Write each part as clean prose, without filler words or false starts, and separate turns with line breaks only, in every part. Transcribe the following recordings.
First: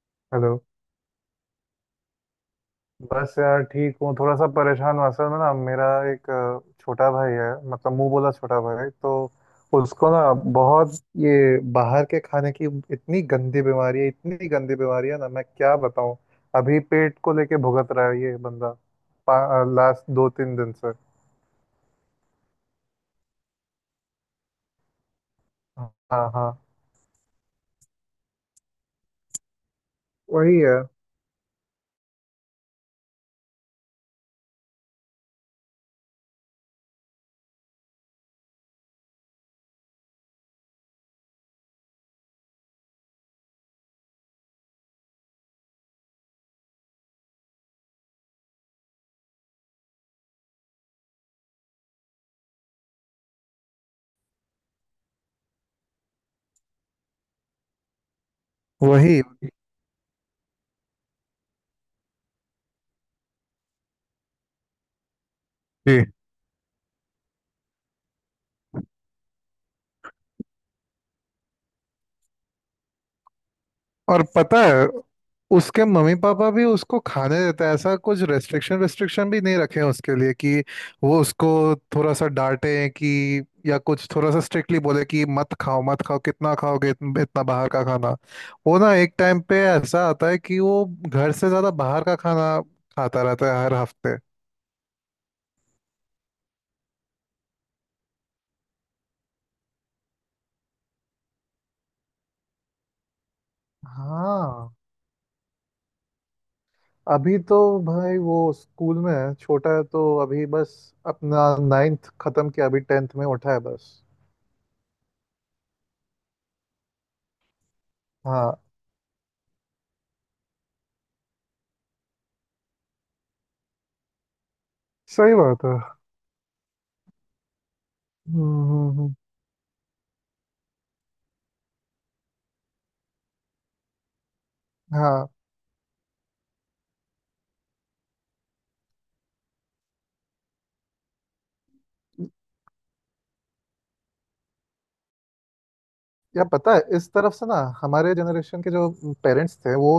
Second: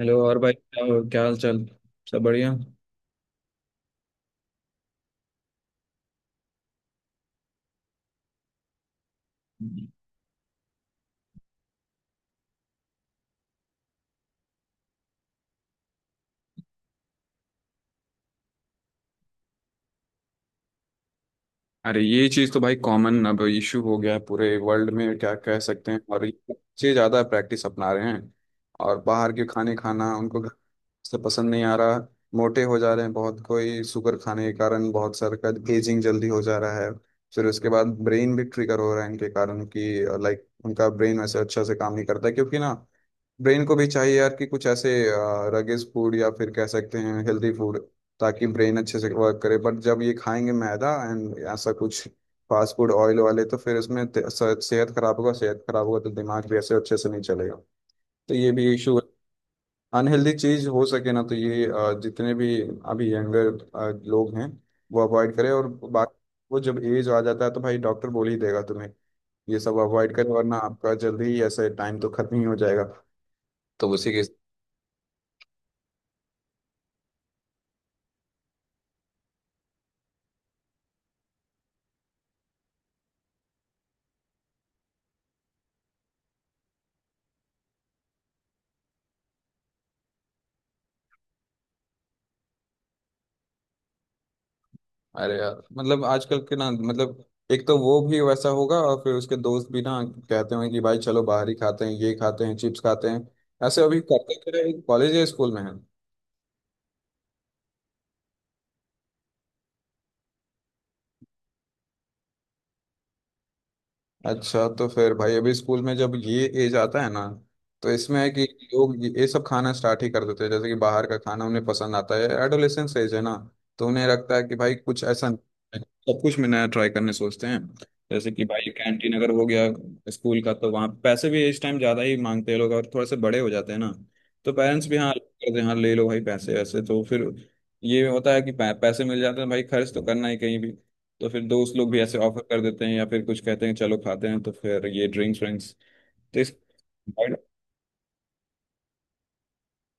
Hello और भाई
hello.
क्या क्या हाल चाल। सब बढ़िया।
बस यार ठीक हूँ, थोड़ा सा परेशान हूँ। असल में ना मेरा एक छोटा भाई है। मतलब मुंह बोला छोटा भाई। तो उसको ना बहुत ये बाहर के खाने की इतनी गंदी बीमारी है, इतनी गंदी बीमारी है ना, मैं क्या बताऊँ। अभी पेट को लेके भुगत रहा है ये बंदा, लास्ट 2-3 दिन से।
अरे ये चीज तो भाई कॉमन अब इशू हो गया है पूरे वर्ल्ड में, क्या कह सकते हैं, और
हाँ
ये
हाँ।
बच्चे ज्यादा प्रैक्टिस अपना रहे हैं और बाहर के खाने खाना उनको घर
वही है।
से पसंद नहीं आ रहा। मोटे हो जा रहे हैं बहुत, कोई शुगर खाने के कारण, बहुत सारे का एजिंग जल्दी हो जा रहा है। फिर उसके बाद ब्रेन भी ट्रिगर हो रहा है इनके कारण कि लाइक उनका ब्रेन वैसे अच्छा से काम नहीं करता है क्योंकि ना, ब्रेन को भी चाहिए यार कि कुछ ऐसे रगेज फूड या फिर कह सकते हैं हेल्दी फूड, ताकि ब्रेन अच्छे से वर्क करे। बट जब ये खाएंगे मैदा एंड ऐसा कुछ फास्ट फूड ऑयल वाले, तो फिर इसमें सेहत खराब होगा, सेहत खराब होगा तो दिमाग भी ऐसे अच्छे से नहीं चलेगा। तो ये भी इशू है।
वही।
अनहेल्दी चीज हो सके ना, तो ये जितने भी अभी यंगर लोग हैं, वो अवॉइड करें। और
जी।
बाकी, वो जब एज आ जाता है तो भाई डॉक्टर बोल ही देगा तुम्हें ये सब अवॉइड करें, वरना आपका जल्दी ही ऐसे टाइम तो खत्म ही हो जाएगा। तो उसी के,
और पता है, उसके मम्मी पापा भी उसको खाने देते हैं, ऐसा कुछ रेस्ट्रिक्शन रेस्ट्रिक्शन भी नहीं रखे हैं उसके लिए, कि वो उसको थोड़ा सा डांटे, कि या कुछ थोड़ा सा स्ट्रिक्टली बोले कि मत खाओ मत खाओ, कितना खाओगे इतना बाहर का खाना। वो ना, एक टाइम पे ऐसा आता है कि वो घर से ज्यादा बाहर का खाना खाता रहता है, हर हफ्ते।
अरे यार आजकल के ना, मतलब एक तो वो भी वैसा होगा और फिर उसके दोस्त भी ना, कहते होंगे कि भाई चलो बाहर ही खाते हैं, ये खाते हैं, चिप्स खाते हैं। ऐसे अभी
हाँ।
करते, कॉलेज या स्कूल में है।
अभी तो भाई वो स्कूल में है, छोटा है, तो अभी बस अपना नाइन्थ खत्म किया, अभी टेंथ में उठा है बस।
अच्छा, तो फिर भाई अभी स्कूल में जब ये एज आता है ना, तो इसमें है कि
हाँ।
लोग ये सब खाना स्टार्ट ही कर देते हैं, जैसे कि बाहर का खाना उन्हें पसंद आता है। एडोलेसेंस एज है ना, तो उन्हें लगता है कि भाई कुछ ऐसा
सही
नहीं
बात है।
है। सब कुछ में नया ट्राई करने सोचते हैं। जैसे
हम्म
कि भाई
हम्म,
कैंटीन
हम्म।
अगर हो गया स्कूल का, तो वहाँ पैसे भी इस टाइम ज़्यादा ही मांगते हैं लोग, और थोड़े से बड़े हो जाते हैं ना, तो पेरेंट्स भी हाँ
हाँ।
करते हैं, हाँ ले लो भाई पैसे, ऐसे। तो फिर ये होता है कि पैसे मिल जाते हैं, भाई खर्च तो करना ही कहीं भी, तो फिर दोस्त लोग भी ऐसे ऑफर कर देते हैं या फिर कुछ कहते हैं चलो खाते हैं, तो फिर ये ड्रिंक्स व्रिंक्स। तो
या
इस,
पता है, इस तरफ से ना, हमारे जनरेशन के जो पेरेंट्स थे वो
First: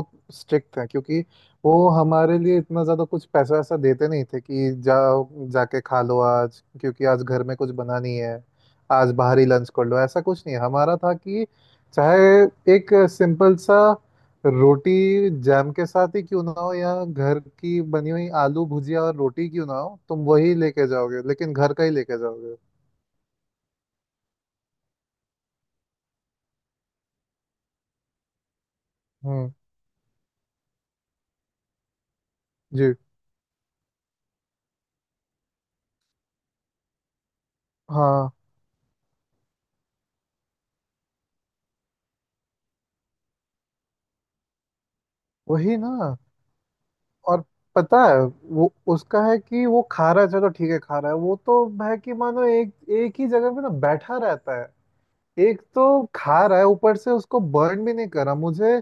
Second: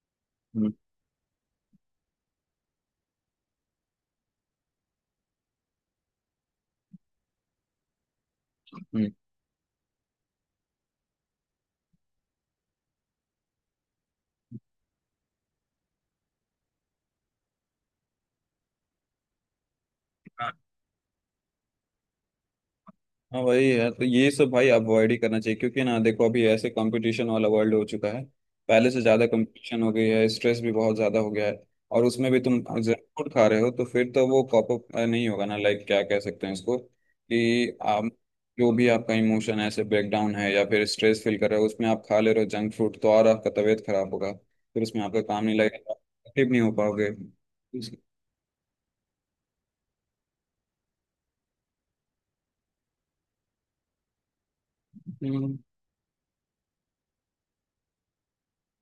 हम्म,
स्ट्रिक्ट थे, क्योंकि वो हमारे लिए इतना ज़्यादा कुछ पैसा वैसा देते नहीं थे कि जाओ जाके खा लो आज, क्योंकि आज घर में कुछ बना नहीं है,
हम्म।
आज बाहरी लंच कर लो, ऐसा कुछ नहीं है। हमारा था कि चाहे एक सिंपल सा रोटी जैम के साथ ही क्यों ना हो, या घर की बनी हुई आलू भुजिया और रोटी क्यों ना हो, तुम वही लेके जाओगे, लेकिन घर का ही लेके जाओगे।
हाँ भाई यार, तो ये सब भाई अवॉइड ही करना चाहिए क्योंकि ना देखो, अभी ऐसे कंपटीशन वाला वर्ल्ड हो चुका है, पहले से ज्यादा
हम्म।
कंपटीशन हो गई है, स्ट्रेस भी बहुत ज्यादा हो गया है। और उसमें भी तुम
जी।
जंक फूड खा रहे हो, तो फिर तो वो कॉप अप नहीं होगा ना। लाइक क्या कह सकते हैं इसको कि आप,
हाँ।
जो भी आपका इमोशन है ऐसे, ब्रेकडाउन है या फिर स्ट्रेस फील कर रहे हो, उसमें आप खा ले रहे हो जंक फूड, तो और आपका तबीयत खराब होगा। फिर उसमें आपका काम नहीं
वही
लगेगा,
ना।
एक्टिव नहीं हो पाओगे।
और पता है, वो उसका है कि वो खा रहा है, चलो ठीक है खा रहा है, वो तो है कि मानो एक एक ही जगह पे ना बैठा रहता है। एक तो खा रहा है, ऊपर से उसको बर्न भी नहीं कर रहा। मुझे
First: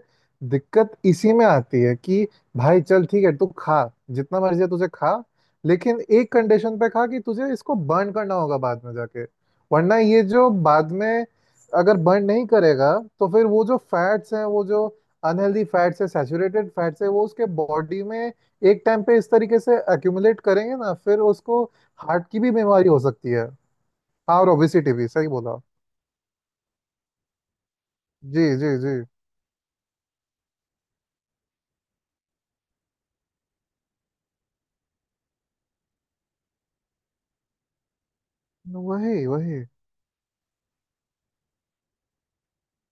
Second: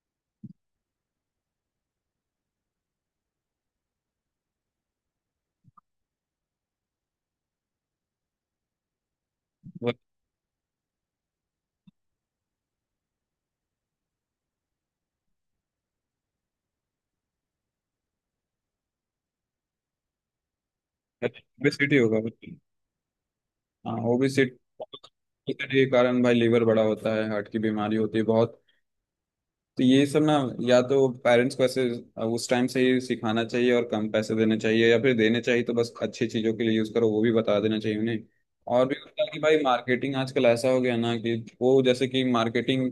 दिक्कत इसी में आती है कि भाई चल ठीक है तू खा, जितना मर्जी है तुझे खा, लेकिन एक कंडीशन पे खा, कि तुझे इसको बर्न करना होगा बाद में जाके। वरना ये जो बाद में, अगर बर्न नहीं करेगा, तो फिर वो जो फैट्स हैं, वो जो अनहेल्दी फैट्स है, सैचुरेटेड फैट्स है, वो उसके बॉडी में एक टाइम पे इस तरीके से एक्यूमुलेट करेंगे ना, फिर उसको
ओबेसिटी होगा।
हार्ट की भी बीमारी हो सकती है।
हाँ,
हाँ, और
ओबेसिटी
ओबेसिटी भी सही बोला।
के कारण भाई लीवर बड़ा होता है, हार्ट की बीमारी होती है
जी
बहुत।
जी जी।
तो ये सब ना, या तो पेरेंट्स को ऐसे उस टाइम से ही सिखाना चाहिए, और कम पैसे देने चाहिए, या फिर देने चाहिए तो बस अच्छी चीज़ों के लिए यूज़ करो वो भी बता देना चाहिए उन्हें। और भी होता
वही
है कि भाई
वही।
मार्केटिंग आजकल ऐसा हो गया ना कि, वो जैसे कि मार्केटिंग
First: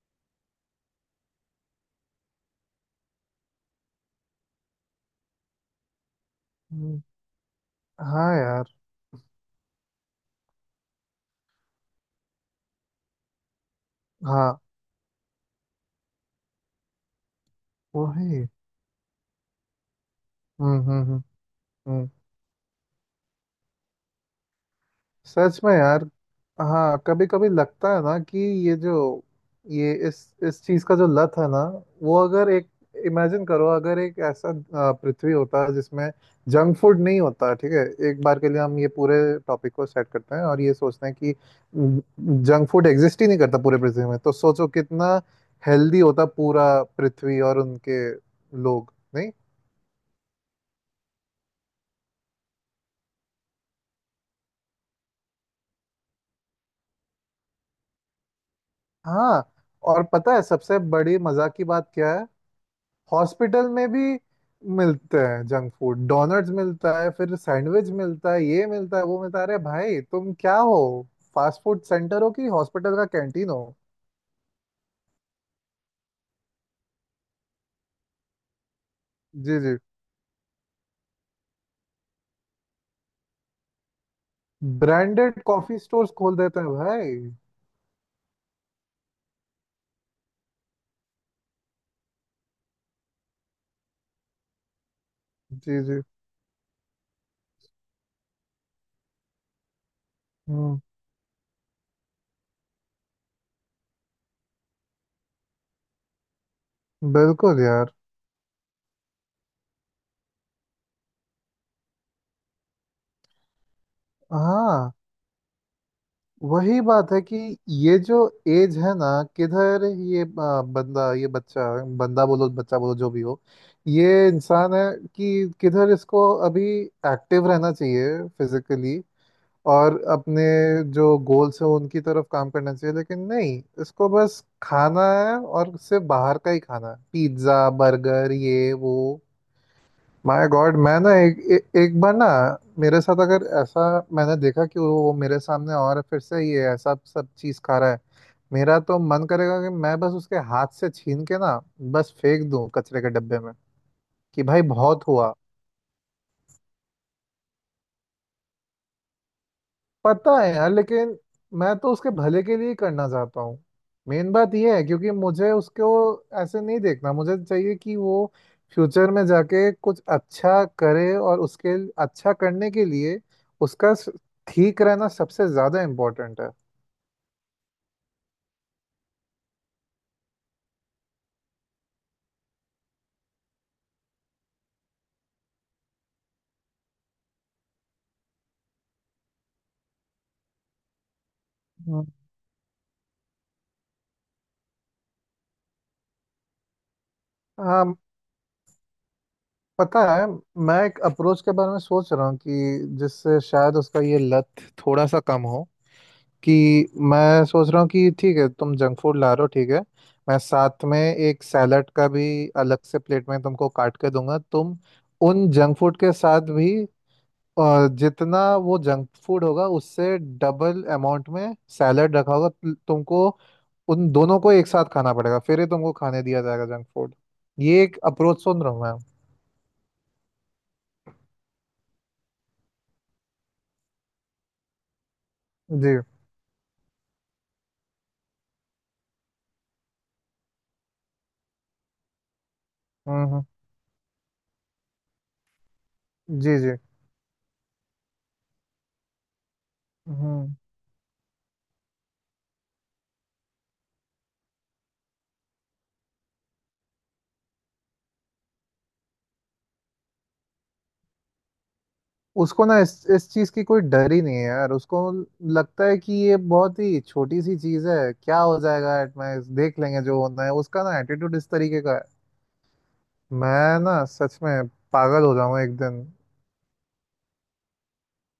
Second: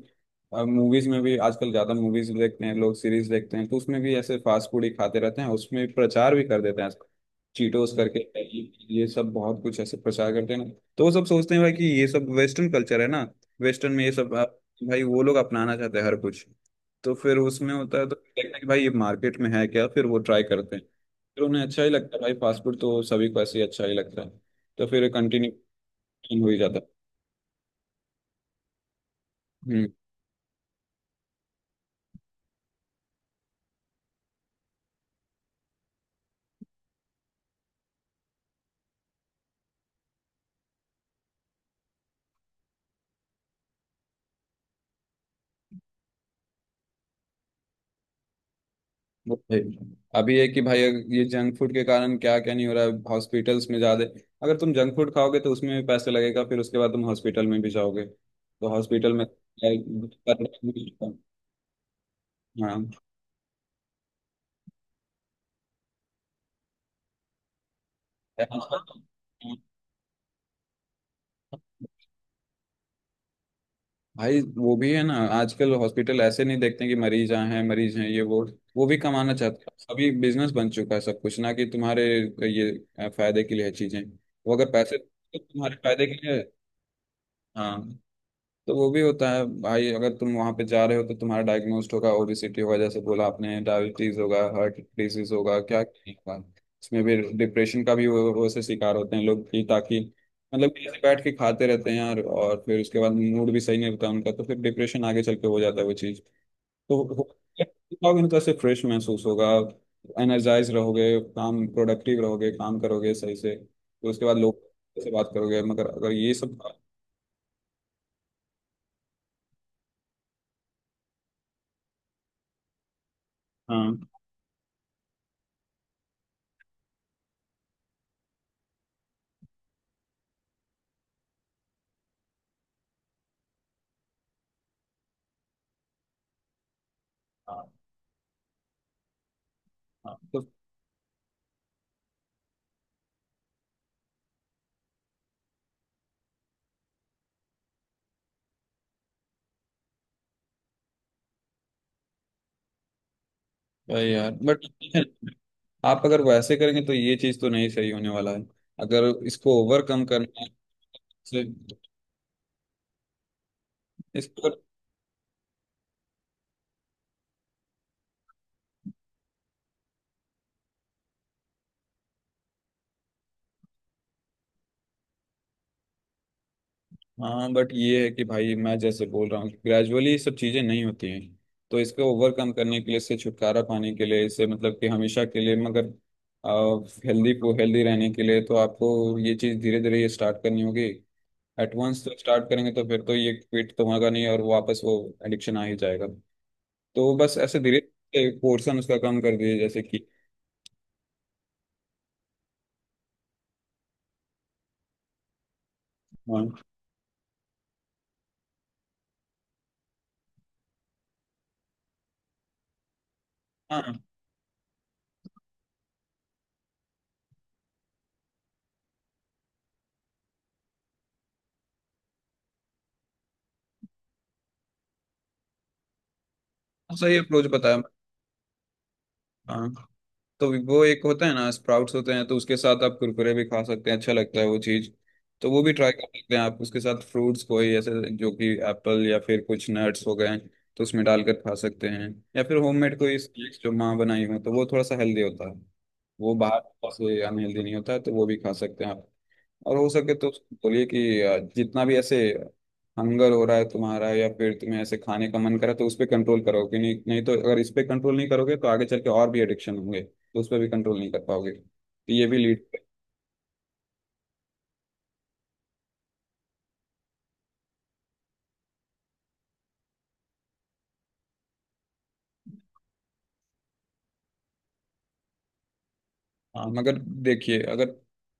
मूवीज में भी, आजकल ज़्यादा मूवीज देखते हैं लोग, सीरीज देखते हैं, तो उसमें भी ऐसे फास्ट फूड ही खाते रहते हैं, उसमें प्रचार भी कर देते हैं।
हम्म।
चीटोस करके,
हाँ यार।
ये सब बहुत कुछ ऐसे प्रचार करते हैं ना। तो वो सब सोचते हैं भाई कि ये सब वेस्टर्न कल्चर है ना, वेस्टर्न में ये सब
हाँ।
भाई वो लोग अपनाना चाहते हैं हर कुछ। तो फिर उसमें होता है, तो देखते
वही।
हैं कि भाई ये मार्केट में है क्या, फिर वो ट्राई करते हैं।
हम्म।
फिर उन्हें अच्छा ही
हम्म।
लगता है, भाई फास्ट फूड तो सभी को ऐसे ही अच्छा ही लगता है। तो फिर
सच में
कंटिन्यू
यार।
हो ही जाता
हाँ, कभी कभी लगता है ना कि ये जो,
है।
ये इस चीज का जो लत है ना, वो अगर एक, इमेजिन करो अगर एक ऐसा पृथ्वी होता है जिसमें जंक फूड नहीं होता, ठीक है, एक बार के लिए हम ये पूरे टॉपिक को सेट करते हैं और ये सोचते हैं कि हम्म, जंक फूड एग्जिस्ट ही नहीं करता पूरे पृथ्वी में, तो सोचो कितना हेल्दी होता पूरा पृथ्वी और उनके लोग, नहीं।
वो है। अभी है कि भाई, अगर ये जंक फूड के कारण क्या क्या नहीं हो रहा है, हॉस्पिटल्स में ज्यादा, अगर तुम जंक फूड खाओगे तो उसमें भी पैसे लगेगा, फिर उसके बाद तुम हॉस्पिटल में भी जाओगे, तो हॉस्पिटल में
हाँ। और पता है, सबसे बड़ी मजा की बात क्या है,
हाँ,
हॉस्पिटल में भी मिलते हैं जंक फूड। डोनट्स मिलता है, फिर सैंडविच मिलता है, ये मिलता है वो मिलता है। अरे भाई तुम क्या हो, फास्ट फूड सेंटर हो कि हॉस्पिटल का कैंटीन हो।
भाई वो भी है ना, आजकल हॉस्पिटल ऐसे नहीं देखते कि मरीज आए हैं, मरीज हैं ये वो भी कमाना
जी
चाहते
जी।
हैं। अभी बिजनेस बन चुका है सब कुछ ना, कि तुम्हारे ये फायदे के लिए है चीजें। वो अगर पैसे,
ब्रांडेड
तुम्हारे
कॉफी
फायदे
स्टोर्स
के लिए
खोल
है,
देते हैं भाई।
हाँ। तो वो भी होता है भाई, अगर तुम वहां पे जा रहे हो तो तुम्हारा डायग्नोस्ट होगा, ओबेसिटी होगा, जैसे बोला आपने, डायबिटीज होगा, हार्ट डिजीज होगा,
जी
क्या
जी।
क्या नहीं होगा। उसमें भी डिप्रेशन का भी वो से शिकार होते हैं लोग, कि ताकि, मतलब
हम्म।
कि ऐसे बैठ के खाते रहते हैं यार, और फिर उसके बाद मूड भी सही नहीं होता उनका, तो फिर डिप्रेशन आगे चल के हो जाता है वो चीज़। तो
बिल्कुल यार।
खाओगे ना तो ऐसे फ्रेश महसूस होगा, एनर्जाइज रहोगे, काम प्रोडक्टिव रहोगे, काम करोगे सही से, तो उसके बाद लोग
हाँ,
से बात करोगे। मगर अगर ये सब, हाँ,
वही बात है कि ये जो एज है ना, किधर ये बंदा, ये बच्चा, बंदा बोलो बच्चा बोलो जो भी हो, ये इंसान है, कि किधर इसको अभी एक्टिव रहना चाहिए फिजिकली, और अपने जो गोल्स हैं उनकी तरफ काम करना चाहिए, लेकिन नहीं, इसको बस खाना है और सिर्फ बाहर का ही खाना है,
हाँ,
पिज्ज़ा, बर्गर, ये वो।
हाँ। तो
माय गॉड, मैं ना एक एक बार ना, मेरे साथ अगर ऐसा, मैंने देखा कि वो मेरे सामने और फिर से ये ऐसा सब चीज खा रहा है, मेरा तो मन करेगा कि मैं बस उसके हाथ से छीन के ना बस फेंक दूं कचरे के डब्बे में,
भाई यार
कि भाई
बट,
बहुत हुआ।
आप अगर वैसे करेंगे तो ये चीज तो नहीं सही होने वाला है। अगर इसको ओवरकम
पता
करना है
है यार, लेकिन
से
मैं तो उसके भले के लिए ही करना चाहता हूँ। मेन
इसको,
बात यह है, क्योंकि मुझे उसको ऐसे नहीं देखना, मुझे चाहिए कि वो फ्यूचर में जाके कुछ अच्छा करे, और उसके अच्छा करने के लिए उसका ठीक रहना सबसे ज़्यादा इम्पोर्टेंट है।
हाँ बट ये है कि भाई मैं जैसे बोल रहा हूँ, ग्रेजुअली ये सब चीजें नहीं होती हैं। तो इसको ओवरकम करने के लिए, इससे छुटकारा पाने के लिए, इससे मतलब कि हमेशा के लिए, मगर हेल्दी को हेल्दी रहने के लिए, तो आपको ये चीज धीरे धीरे ये स्टार्ट करनी होगी। At once
hmm.
तो स्टार्ट करेंगे तो फिर तो ये क्विट तो होगा नहीं, और वापस वो एडिक्शन आ ही जाएगा। तो बस ऐसे धीरे
हाँ
धीरे पोर्शन उसका कम कर दिए, जैसे
पता
कि,
है, मैं एक अप्रोच के बारे में सोच रहा हूँ कि जिससे शायद उसका ये लत थोड़ा सा कम हो, कि
हाँ,
मैं सोच रहा हूँ कि ठीक है तुम जंक फूड ला रहे हो, ठीक है, मैं साथ में एक सैलड का भी अलग से प्लेट में तुमको
हाँ।
काट के दूंगा, तुम उन जंक फूड के साथ भी जितना वो जंक फूड होगा उससे डबल अमाउंट में सैलड रखा होगा, तुमको उन दोनों को एक साथ खाना पड़ेगा, फिर ही तुमको खाने दिया जाएगा जंक फूड।
सही अप्रोच बताया।
ये एक अप्रोच सुन रहा हूँ मैं।
हाँ, तो वो एक होता है ना स्प्राउट्स होते हैं, तो उसके साथ आप कुरकुरे भी खा सकते हैं, अच्छा लगता है वो चीज़। तो वो भी ट्राई
जी।
कर सकते हैं आप, उसके साथ फ्रूट्स कोई ऐसे जो कि एप्पल, या फिर कुछ नट्स हो गए तो उसमें डालकर खा सकते हैं। या फिर होममेड कोई
हम्म हम्म,
स्नैक्स जो माँ बनाई हो, तो वो थोड़ा सा हेल्दी होता है, वो
जी जी।
बाहर से अनहेल्दी नहीं होता है, तो वो भी खा सकते हैं आप। और हो सके तो
हम्म।
उसको बोलिए कि जितना भी ऐसे हंगर हो रहा है तुम्हारा, या फिर तुम्हें ऐसे खाने का मन करे, तो उस पर कंट्रोल करो कि नहीं, नहीं तो अगर इस पे कंट्रोल नहीं करोगे तो आगे चल के और भी एडिक्शन होंगे, तो उस पर भी कंट्रोल नहीं कर पाओगे, तो ये भी
उसको ना
लीड,
इस चीज की कोई डर ही नहीं है यार, उसको लगता है कि ये बहुत ही छोटी सी चीज है, क्या हो जाएगा, एट में देख लेंगे जो होना है, उसका ना एटीट्यूड इस तरीके का है। मैं ना सच में पागल हो जाऊंगा एक दिन।
हाँ मगर। देखिए, अगर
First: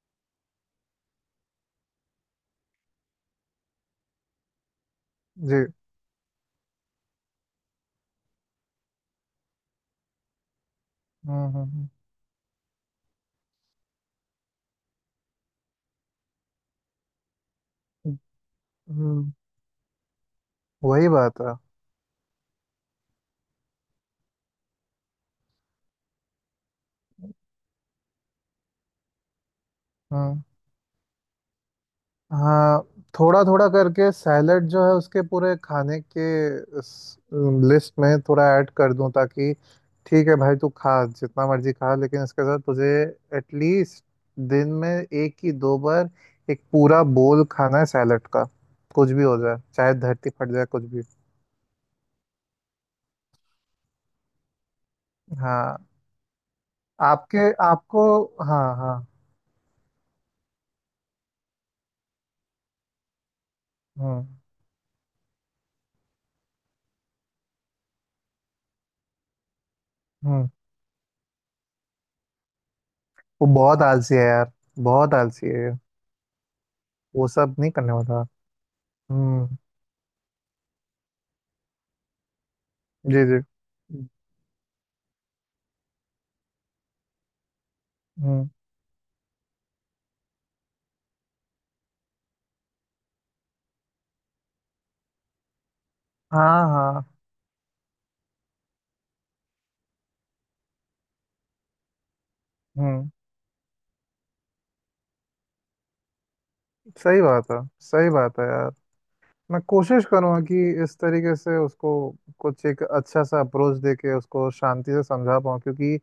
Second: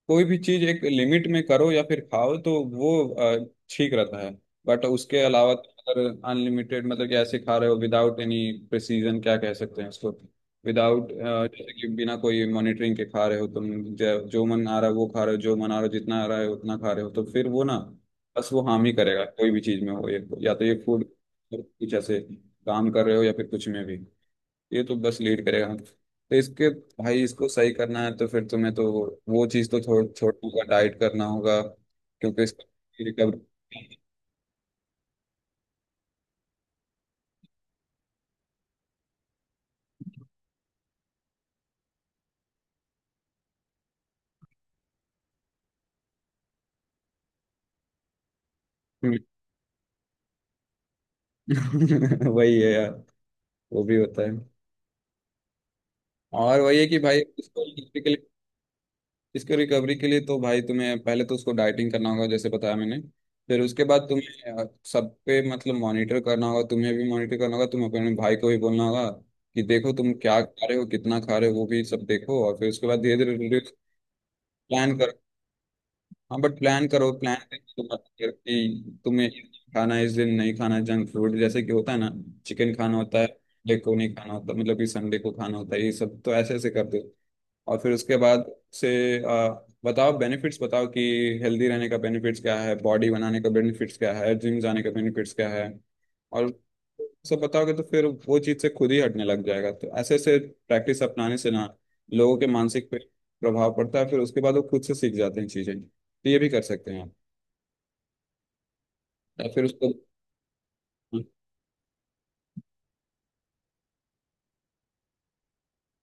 कोई भी चीज एक लिमिट में करो या फिर खाओ तो वो अ, ठीक रहता है, बट उसके अलावा
जी।
अगर अनलिमिटेड, मतलब कि ऐसे खा रहे हो विदाउट एनी प्रिसीजन, क्या कह सकते हैं उसको, विदाउट
हम्म
जैसे कि
हम्म
बिना कोई मॉनिटरिंग के खा रहे हो तुम, जो मन आ रहा है वो खा रहे हो, जो मन आ रहा है जितना आ रहा है उतना खा रहे हो, तो फिर वो ना
हम्म
बस वो हार्म ही
हम्म,
करेगा।
हम्म।
कोई भी चीज में हो, ये या तो ये फूड,
वही बात है।
कुछ ऐसे काम कर रहे हो या फिर कुछ में भी, ये तो बस लीड करेगा। तो इसके, भाई इसको सही करना है तो फिर तुम्हें तो वो चीज़ तो छोड़,
हम्म।
छोड़ने का डाइट करना होगा क्योंकि
हाँ,
इसका रिकवरी,
थोड़ा थोड़ा करके सैलेड जो है उसके पूरे खाने के लिस्ट में थोड़ा ऐड कर दूं, ताकि ठीक है भाई तू खा, जितना मर्जी खा, लेकिन इसके साथ तुझे एटलीस्ट दिन में एक ही दो बार एक पूरा बोल खाना है सैलेड का, कुछ भी हो जाए, चाहे धरती फट जाए, कुछ भी।
वही है यार। वो भी होता है,
हाँ।
और वही है कि भाई
आपके
इसको recovery
आपको।
के लिए,
हाँ हाँ।
इसके रिकवरी के लिए तो भाई तुम्हें पहले तो उसको डाइटिंग करना होगा जैसे बताया मैंने। फिर उसके बाद
हम्म
तुम्हें सब पे मतलब मॉनिटर करना होगा, तुम्हें भी मॉनिटर करना होगा, तुम अपने भाई को भी बोलना होगा कि देखो तुम क्या
हम्म।
खा रहे हो, कितना खा रहे हो, वो भी सब देखो, और फिर उसके बाद धीरे
वो
धीरे
बहुत आलसी है यार,
प्लान
बहुत
करो।
आलसी है,
हाँ बट प्लान करो,
वो
प्लान
सब नहीं
तो
करने
मत
वाला।
करो कि तुम्हें ये
हम्म।
खाना है, इस दिन नहीं खाना जंक फूड, जैसे कि होता है ना चिकन खाना होता
जी
है
जी।
संडे को, नहीं खाना होता मतलब कि संडे को खाना होता है, ये सब तो ऐसे ऐसे कर दो। और फिर उसके बाद
हम्म।
से आ, बताओ, बेनिफिट्स बताओ कि हेल्दी रहने का बेनिफिट्स क्या है, बॉडी बनाने का बेनिफिट्स क्या है, जिम जाने का बेनिफिट्स क्या है। और
हाँ हाँ।
सब बताओगे तो फिर वो चीज़ से खुद ही हटने लग जाएगा। तो ऐसे ऐसे प्रैक्टिस अपनाने से ना, लोगों के मानसिक पे
हम्म।
प्रभाव पड़ता है, फिर उसके बाद वो खुद से सीख जाते हैं चीज़ें, तो ये भी कर सकते हैं आप।
सही बात है, सही बात है यार।
या
मैं
फिर
कोशिश करूँगा कि इस तरीके से उसको कुछ एक अच्छा सा अप्रोच दे के उसको शांति से समझा पाऊँ, क्योंकि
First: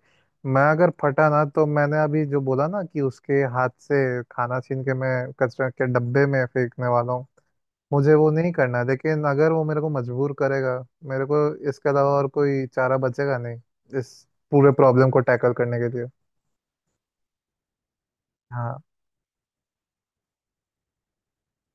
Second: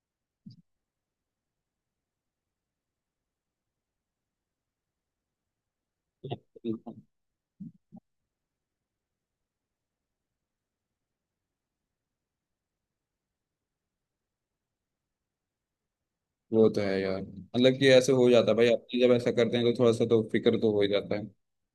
मैं अगर फटा ना, तो मैंने अभी जो बोला ना कि उसके हाथ से खाना छीन के मैं कचरा के डब्बे में फेंकने
उसको,
वाला हूँ, मुझे वो नहीं करना है, लेकिन अगर वो मेरे को मजबूर करेगा, मेरे को इसके अलावा और कोई चारा बचेगा नहीं, इस पूरे प्रॉब्लम को टैकल करने के लिए।
वो तो है यार मतलब कि ऐसे हो जाता है भाई,
हाँ।
अपने जब ऐसा करते हैं तो थोड़ा सा तो फिक्र तो हो ही जाता है।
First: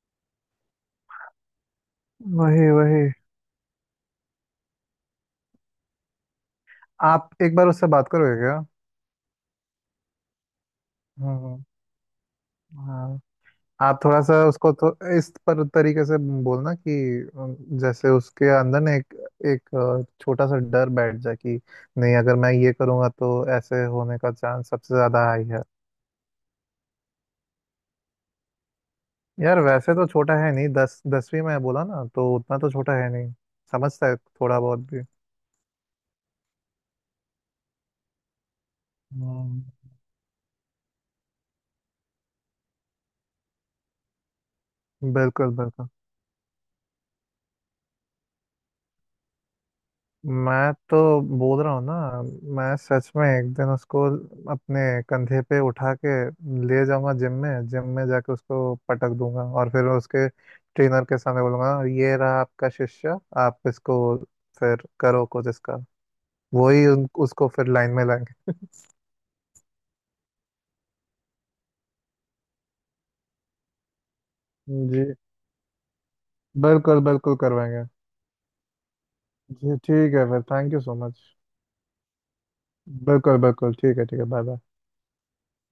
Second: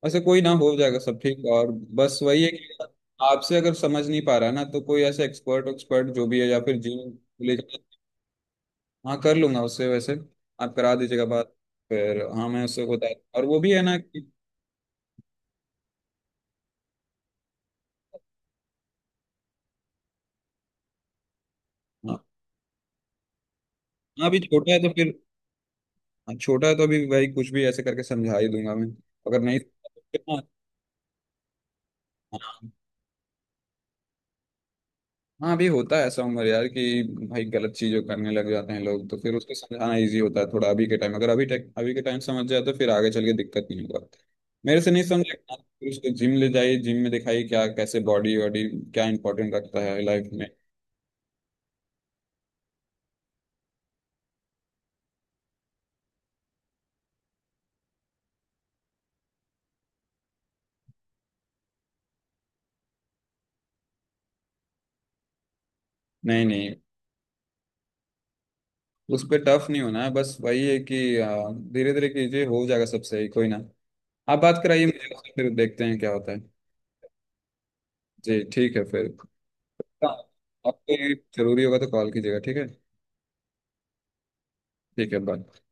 ऐसे कोई ना, हो जाएगा सब ठीक, और बस वही है
वही
कि
वही।
आपसे अगर समझ नहीं पा रहा है ना, तो कोई ऐसे एक्सपर्ट, एक्सपर्ट जो भी है, या फिर जिम
आप एक
ले
बार
जाए।
उससे बात करोगे क्या?
हाँ, कर लूंगा उससे वैसे, आप करा दीजिएगा बात,
हम्म।
फिर हाँ मैं उससे बता।
हाँ।
और वो भी है ना
आप थोड़ा
कि,
सा उसको तो इस पर तरीके से बोलना, कि जैसे उसके अंदर ना एक एक छोटा सा डर बैठ जाए कि नहीं,
हाँ,
अगर मैं ये करूँगा तो ऐसे होने
हाँ,
का
अभी
चांस
छोटा है तो
सबसे
फिर,
ज़्यादा हाई है।
हाँ, छोटा है तो अभी भाई कुछ भी ऐसे करके समझा ही दूंगा मैं। अगर नहीं,
यार वैसे तो छोटा है नहीं, दस 10वीं में बोला ना, तो उतना तो
हाँ,
छोटा है नहीं, समझता है थोड़ा बहुत भी।
हाँ, अभी होता है ऐसा उम्र यार, कि भाई गलत चीजें करने लग जाते हैं लोग, तो फिर उसको
हम्म।
समझाना इजी होता है थोड़ा अभी के टाइम, अगर अभी टेक अभी के टाइम समझ जाए तो फिर आगे चल के दिक्कत नहीं होगा। मेरे से नहीं समझेगा
बिल्कुल बिल्कुल।
फिर उसको जिम ले जाइए, जिम में दिखाइए क्या कैसे बॉडी वॉडी क्या इंपॉर्टेंट रखता है लाइफ में।
मैं तो बोल रहा हूँ ना, मैं सच में एक दिन उसको अपने कंधे पे उठा के ले जाऊंगा जिम में, जिम में जाके उसको पटक दूंगा और फिर उसके ट्रेनर के सामने बोलूंगा, ये रहा आपका शिष्य, आप इसको फिर करो कुछ इसका।
नहीं नहीं,
वही उसको फिर लाइन में लाएंगे।
उस पर टफ नहीं होना है, बस वही है कि धीरे धीरे कीजिए, हो जाएगा सब सही, कोई ना। आप बात कराइए मुझे
जी।
उससे, फिर देखते हैं क्या होता है।
बिल्कुल बिल्कुल करवाएंगे।
जी ठीक है फिर।
जी
हाँ,
ठीक है फिर। थैंक यू सो
आपको
मच।
जरूरी होगा तो कॉल कीजिएगा, ठीक है।
बिल्कुल बिल्कुल, ठीक है ठीक है। Bye bye.
ठीक है, बाय।